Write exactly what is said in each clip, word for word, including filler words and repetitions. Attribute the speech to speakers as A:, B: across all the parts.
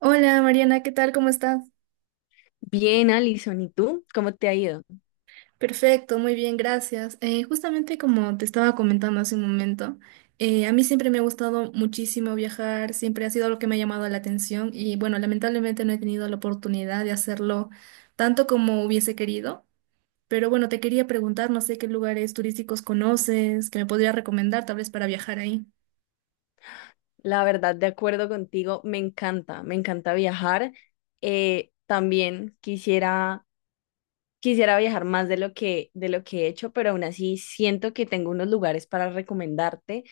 A: Hola Mariana, ¿qué tal? ¿Cómo estás?
B: Bien, Alison, ¿y tú? ¿Cómo te ha ido?
A: Perfecto, muy bien, gracias. Eh, justamente como te estaba comentando hace un momento, eh, a mí siempre me ha gustado muchísimo viajar, siempre ha sido algo que me ha llamado la atención y bueno, lamentablemente no he tenido la oportunidad de hacerlo tanto como hubiese querido, pero bueno, te quería preguntar, no sé qué lugares turísticos conoces, que me podría recomendar tal vez para viajar ahí.
B: La verdad, de acuerdo contigo, me encanta, me encanta viajar. Eh, también quisiera, quisiera viajar más de lo que, de lo que he hecho, pero aún así siento que tengo unos lugares para recomendarte,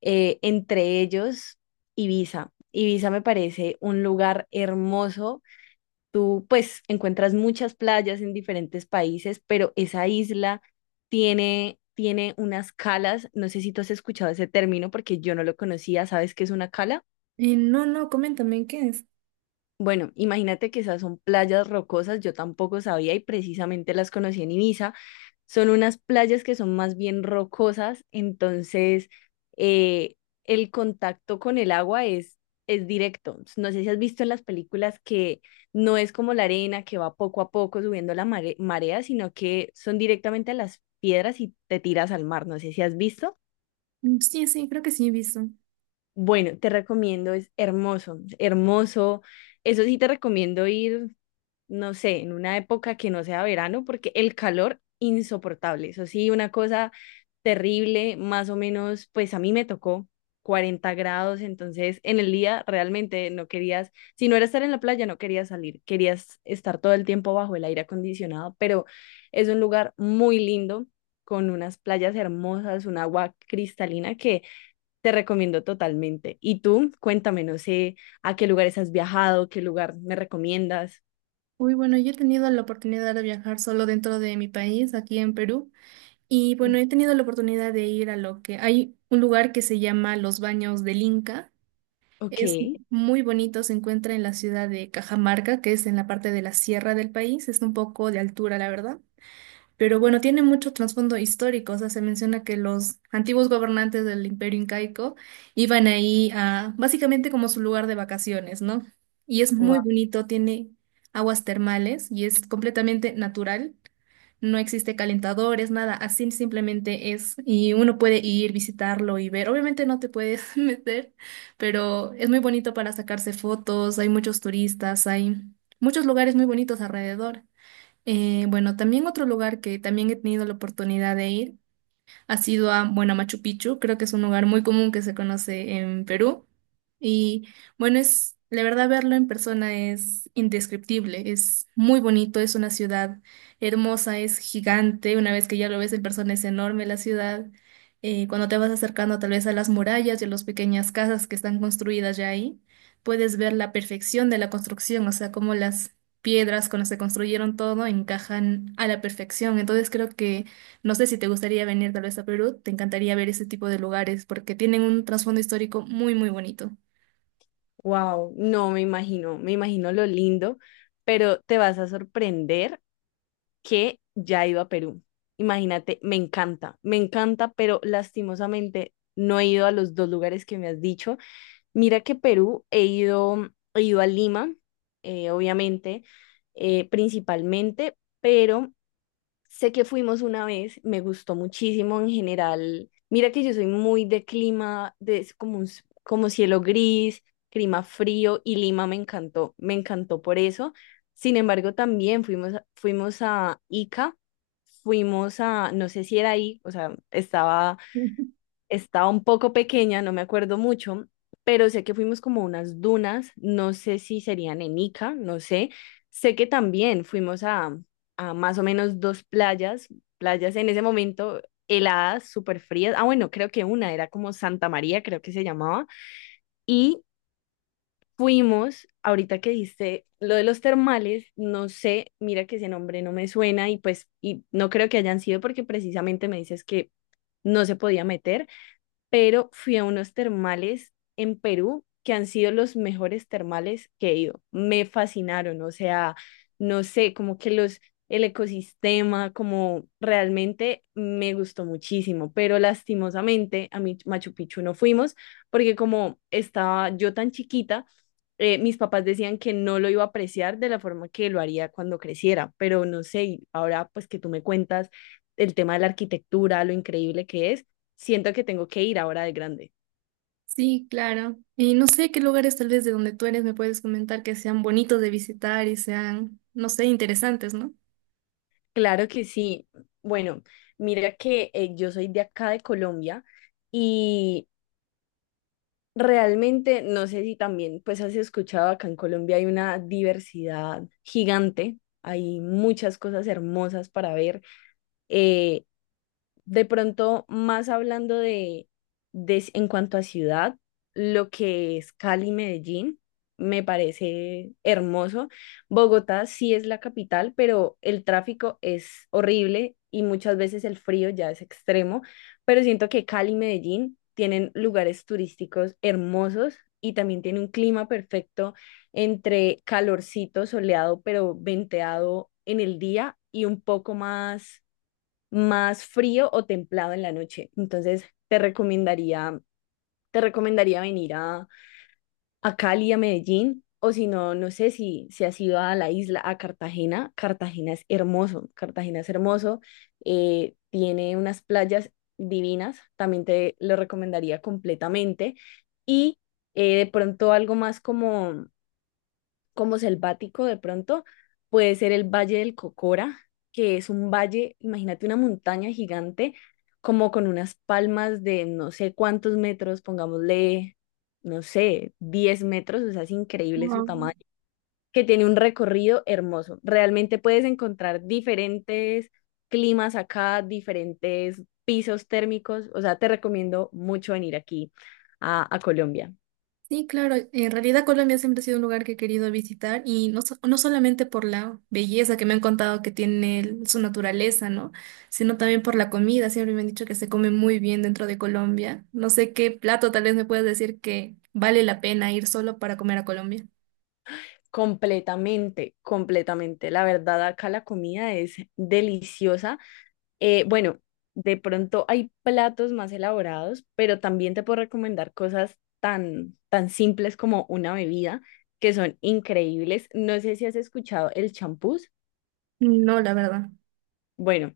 B: eh, entre ellos Ibiza. Ibiza me parece un lugar hermoso. Tú pues encuentras muchas playas en diferentes países, pero esa isla tiene, tiene unas calas. No sé si tú has escuchado ese término porque yo no lo conocía. ¿Sabes qué es una cala?
A: Eh, no, no, coméntame, ¿qué es?
B: Bueno, imagínate que esas son playas rocosas, yo tampoco sabía y precisamente las conocí en Ibiza. Son unas playas que son más bien rocosas, entonces eh, el contacto con el agua es, es directo. No sé si has visto en las películas que no es como la arena que va poco a poco subiendo la mare- marea, sino que son directamente a las piedras y te tiras al mar. No sé si has visto.
A: Mm. Sí, sí, creo que sí he visto.
B: Bueno, te recomiendo, es hermoso, hermoso. Eso sí, te recomiendo ir, no sé, en una época que no sea verano, porque el calor insoportable, eso sí, una cosa terrible. Más o menos, pues a mí me tocó cuarenta grados, entonces en el día realmente no querías, si no era estar en la playa, no querías salir, querías estar todo el tiempo bajo el aire acondicionado, pero es un lugar muy lindo, con unas playas hermosas, un agua cristalina que te recomiendo totalmente. Y tú, cuéntame, no sé, a qué lugares has viajado, qué lugar me recomiendas.
A: Uy, bueno, yo he tenido la oportunidad de viajar solo dentro de mi país, aquí en Perú. Y bueno, he tenido la oportunidad de ir a lo que hay un lugar que se llama Los Baños del Inca.
B: Ok.
A: Es muy bonito, se encuentra en la ciudad de Cajamarca, que es en la parte de la sierra del país. Es un poco de altura, la verdad. Pero bueno, tiene mucho trasfondo histórico. O sea, se menciona que los antiguos gobernantes del Imperio Incaico iban ahí a básicamente como su lugar de vacaciones, ¿no? Y es muy bonito, tiene aguas termales y es completamente natural. No existe calentadores, nada, así simplemente es. Y uno puede ir, visitarlo y ver. Obviamente no te puedes meter, pero es muy bonito para sacarse fotos. Hay muchos turistas, hay muchos lugares muy bonitos alrededor. Eh, bueno, también otro lugar que también he tenido la oportunidad de ir. ¿Has ido a, bueno, a Machu Picchu? Creo que es un lugar muy común que se conoce en Perú. Y bueno, es, la verdad, verlo en persona es indescriptible, es muy bonito, es una ciudad hermosa, es gigante, una vez que ya lo ves en persona es enorme la ciudad. Eh, cuando te vas acercando tal vez a las murallas y a las pequeñas casas que están construidas ya ahí, puedes ver la perfección de la construcción, o sea, cómo las piedras con las que construyeron todo encajan a la perfección. Entonces creo que no sé si te gustaría venir tal vez a Perú, te encantaría ver ese tipo de lugares porque tienen un trasfondo histórico muy, muy bonito.
B: Wow, no me imagino, me imagino lo lindo, pero te vas a sorprender que ya he ido a Perú. Imagínate, me encanta, me encanta, pero lastimosamente no he ido a los dos lugares que me has dicho. Mira que Perú he ido, he ido a Lima, eh, obviamente, eh, principalmente, pero sé que fuimos una vez, me gustó muchísimo en general. Mira que yo soy muy de clima, de es como un, s- como cielo gris, clima frío y Lima me encantó, me encantó por eso. Sin embargo, también fuimos, a- fuimos a Ica, fuimos a, no sé si era ahí, o sea, estaba estaba un poco pequeña, no me acuerdo mucho, pero sé que fuimos como a unas dunas, no sé si serían en Ica, no sé. Sé que también fuimos a, a más o menos dos playas, playas en ese momento heladas, súper frías. Ah, bueno, creo que una era como Santa María, creo que se llamaba. Y fuimos, ahorita que dijiste lo de los termales, no sé, mira que ese nombre no me suena y pues y no creo que hayan sido porque precisamente me dices que no se podía meter, pero fui a unos termales en Perú que han sido los mejores termales que he ido. Me fascinaron, o sea, no sé, como que los, el ecosistema, como realmente me gustó muchísimo, pero lastimosamente a mi Machu Picchu no fuimos porque como estaba yo tan chiquita, eh, mis papás decían que no lo iba a apreciar de la forma que lo haría cuando creciera, pero no sé, y ahora pues que tú me cuentas el tema de la arquitectura, lo increíble que es, siento que tengo que ir ahora de grande.
A: Sí, claro. Y no sé qué lugares tal vez de donde tú eres me puedes comentar que sean bonitos de visitar y sean, no sé, interesantes, ¿no?
B: Claro que sí. Bueno, mira que eh, yo soy de acá de Colombia y realmente no sé si también pues has escuchado acá en Colombia hay una diversidad gigante. Hay muchas cosas hermosas para ver. Eh, De pronto, más hablando de, de en cuanto a ciudad, lo que es Cali, Medellín, me parece hermoso. Bogotá sí es la capital, pero el tráfico es horrible y muchas veces el frío ya es extremo, pero siento que Cali y Medellín tienen lugares turísticos hermosos y también tiene un clima perfecto entre calorcito, soleado, pero venteado en el día y un poco más más frío o templado en la noche. Entonces, te recomendaría, te recomendaría venir a, a Cali, a Medellín, o si no, no sé si, si has ido a la isla, a Cartagena. Cartagena es hermoso, Cartagena es hermoso, eh, tiene unas playas divinas, también te lo recomendaría completamente. Y eh, de pronto algo más como como selvático de pronto, puede ser el Valle del Cocora, que es un valle, imagínate una montaña gigante, como con unas palmas de no sé cuántos metros, pongámosle, no sé, diez metros, o sea, es increíble su
A: Wow.
B: tamaño, que tiene un recorrido hermoso. Realmente puedes encontrar diferentes climas acá, diferentes pisos térmicos, o sea, te recomiendo mucho venir aquí a, a Colombia.
A: Sí, claro. En realidad Colombia siempre ha sido un lugar que he querido visitar y no, so- no solamente por la belleza que me han contado que tiene el- su naturaleza, ¿no? Sino también por la comida. Siempre me han dicho que se come muy bien dentro de Colombia. No sé qué plato tal vez me puedas decir que vale la pena ir solo para comer a Colombia.
B: Completamente, completamente. La verdad, acá la comida es deliciosa. Eh, bueno, de pronto hay platos más elaborados, pero también te puedo recomendar cosas tan, tan simples como una bebida, que son increíbles. No sé si has escuchado el champús.
A: No, la verdad.
B: Bueno,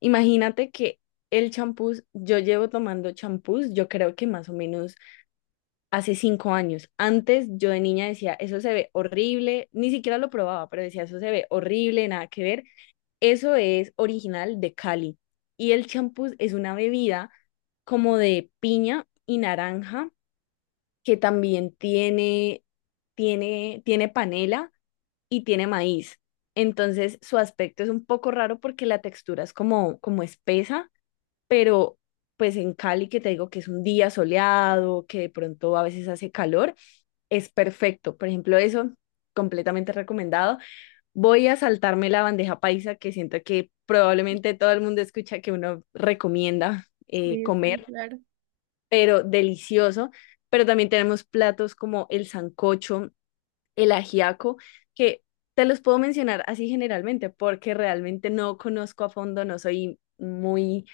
B: imagínate que el champús, yo llevo tomando champús, yo creo que más o menos hace cinco años. Antes yo de niña decía, eso se ve horrible, ni siquiera lo probaba, pero decía, eso se ve horrible, nada que ver. Eso es original de Cali. Y el champús es una bebida como de piña y naranja, que también tiene, tiene, tiene panela y tiene maíz. Entonces su aspecto es un poco raro porque la textura es como, como espesa, pero pues en Cali que te digo que es un día soleado, que de pronto a veces hace calor, es perfecto. Por ejemplo, eso, completamente recomendado. Voy a saltarme la bandeja paisa, que siento que probablemente todo el mundo escucha que uno recomienda eh,
A: Sí, sí,
B: comer,
A: claro.
B: pero delicioso. Pero también tenemos platos como el sancocho, el ajiaco, que te los puedo mencionar así generalmente, porque realmente no conozco a fondo, no soy muy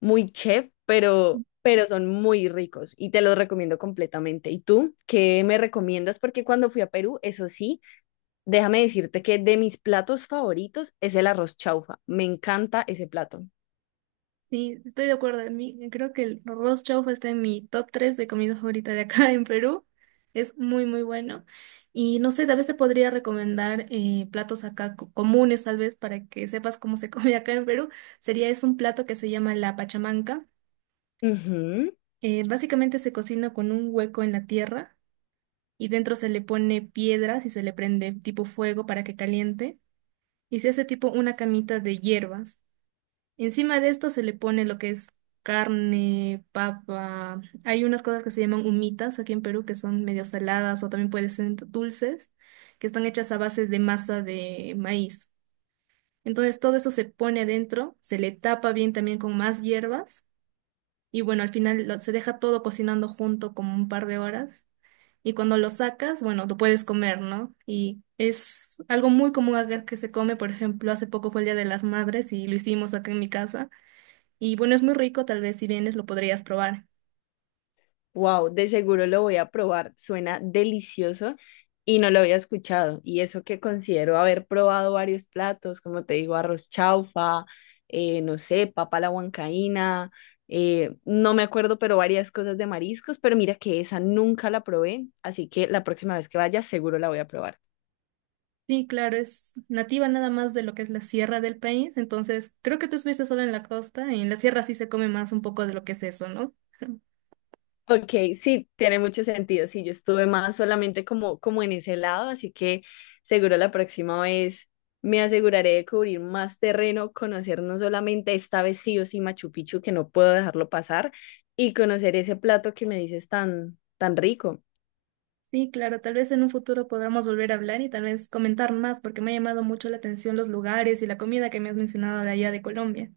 B: muy chef, pero, pero son muy ricos y te los recomiendo completamente. ¿Y tú qué me recomiendas? Porque cuando fui a Perú, eso sí, déjame decirte que de mis platos favoritos es el arroz chaufa. Me encanta ese plato.
A: Sí, estoy de acuerdo. A mí, creo que el arroz chaufa está en mi top tres de comida favorita de acá en Perú. Es muy, muy bueno. Y no sé, tal vez te podría recomendar eh, platos acá co- comunes, tal vez, para que sepas cómo se come acá en Perú. Sería, es un plato que se llama la pachamanca.
B: Ujú.
A: Eh, básicamente se cocina con un hueco en la tierra y dentro se le pone piedras y se le prende tipo fuego para que caliente. Y se hace tipo una camita de hierbas. Encima de esto se le pone lo que es carne, papa. Hay unas cosas que se llaman humitas aquí en Perú que son medio saladas o también pueden ser dulces, que están hechas a bases de masa de maíz. Entonces todo eso se pone adentro, se le tapa bien también con más hierbas y bueno, al final lo- se deja todo cocinando junto como un par de horas y cuando lo sacas, bueno, lo puedes comer, ¿no? Y es algo muy común acá que se come, por ejemplo, hace poco fue el Día de las Madres y lo hicimos acá en mi casa. Y bueno, es muy rico, tal vez si vienes lo podrías probar.
B: Wow, de seguro lo voy a probar. Suena delicioso y no lo había escuchado. Y eso que considero haber probado varios platos, como te digo, arroz chaufa, eh, no sé, papa a la huancaína, eh, no me acuerdo, pero varias cosas de mariscos. Pero mira que esa nunca la probé, así que la próxima vez que vaya seguro la voy a probar.
A: Sí, claro, es nativa nada más de lo que es la sierra del país, entonces creo que tú estuviste solo en la costa y en la sierra sí se come más un poco de lo que es eso, ¿no?
B: Ok, sí, tiene mucho sentido. Sí, yo estuve más solamente como, como en ese lado, así que seguro la próxima vez me aseguraré de cubrir más terreno, conocer no solamente esta vez sí o sí Machu Picchu, que no puedo dejarlo pasar, y conocer ese plato que me dices tan, tan rico.
A: Sí, claro, tal vez en un futuro podamos volver a hablar y tal vez comentar más porque me ha llamado mucho la atención los lugares y la comida que me has mencionado de allá de Colombia.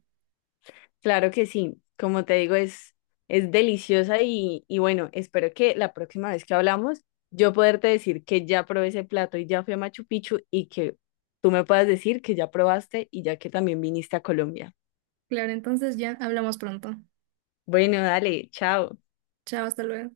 B: Claro que sí, como te digo, es, es deliciosa y, y bueno, espero que la próxima vez que hablamos yo poderte decir que ya probé ese plato y ya fui a Machu Picchu y que tú me puedas decir que ya probaste y ya que también viniste a Colombia.
A: Claro, entonces ya hablamos pronto.
B: Bueno, dale, chao.
A: Chao, hasta luego.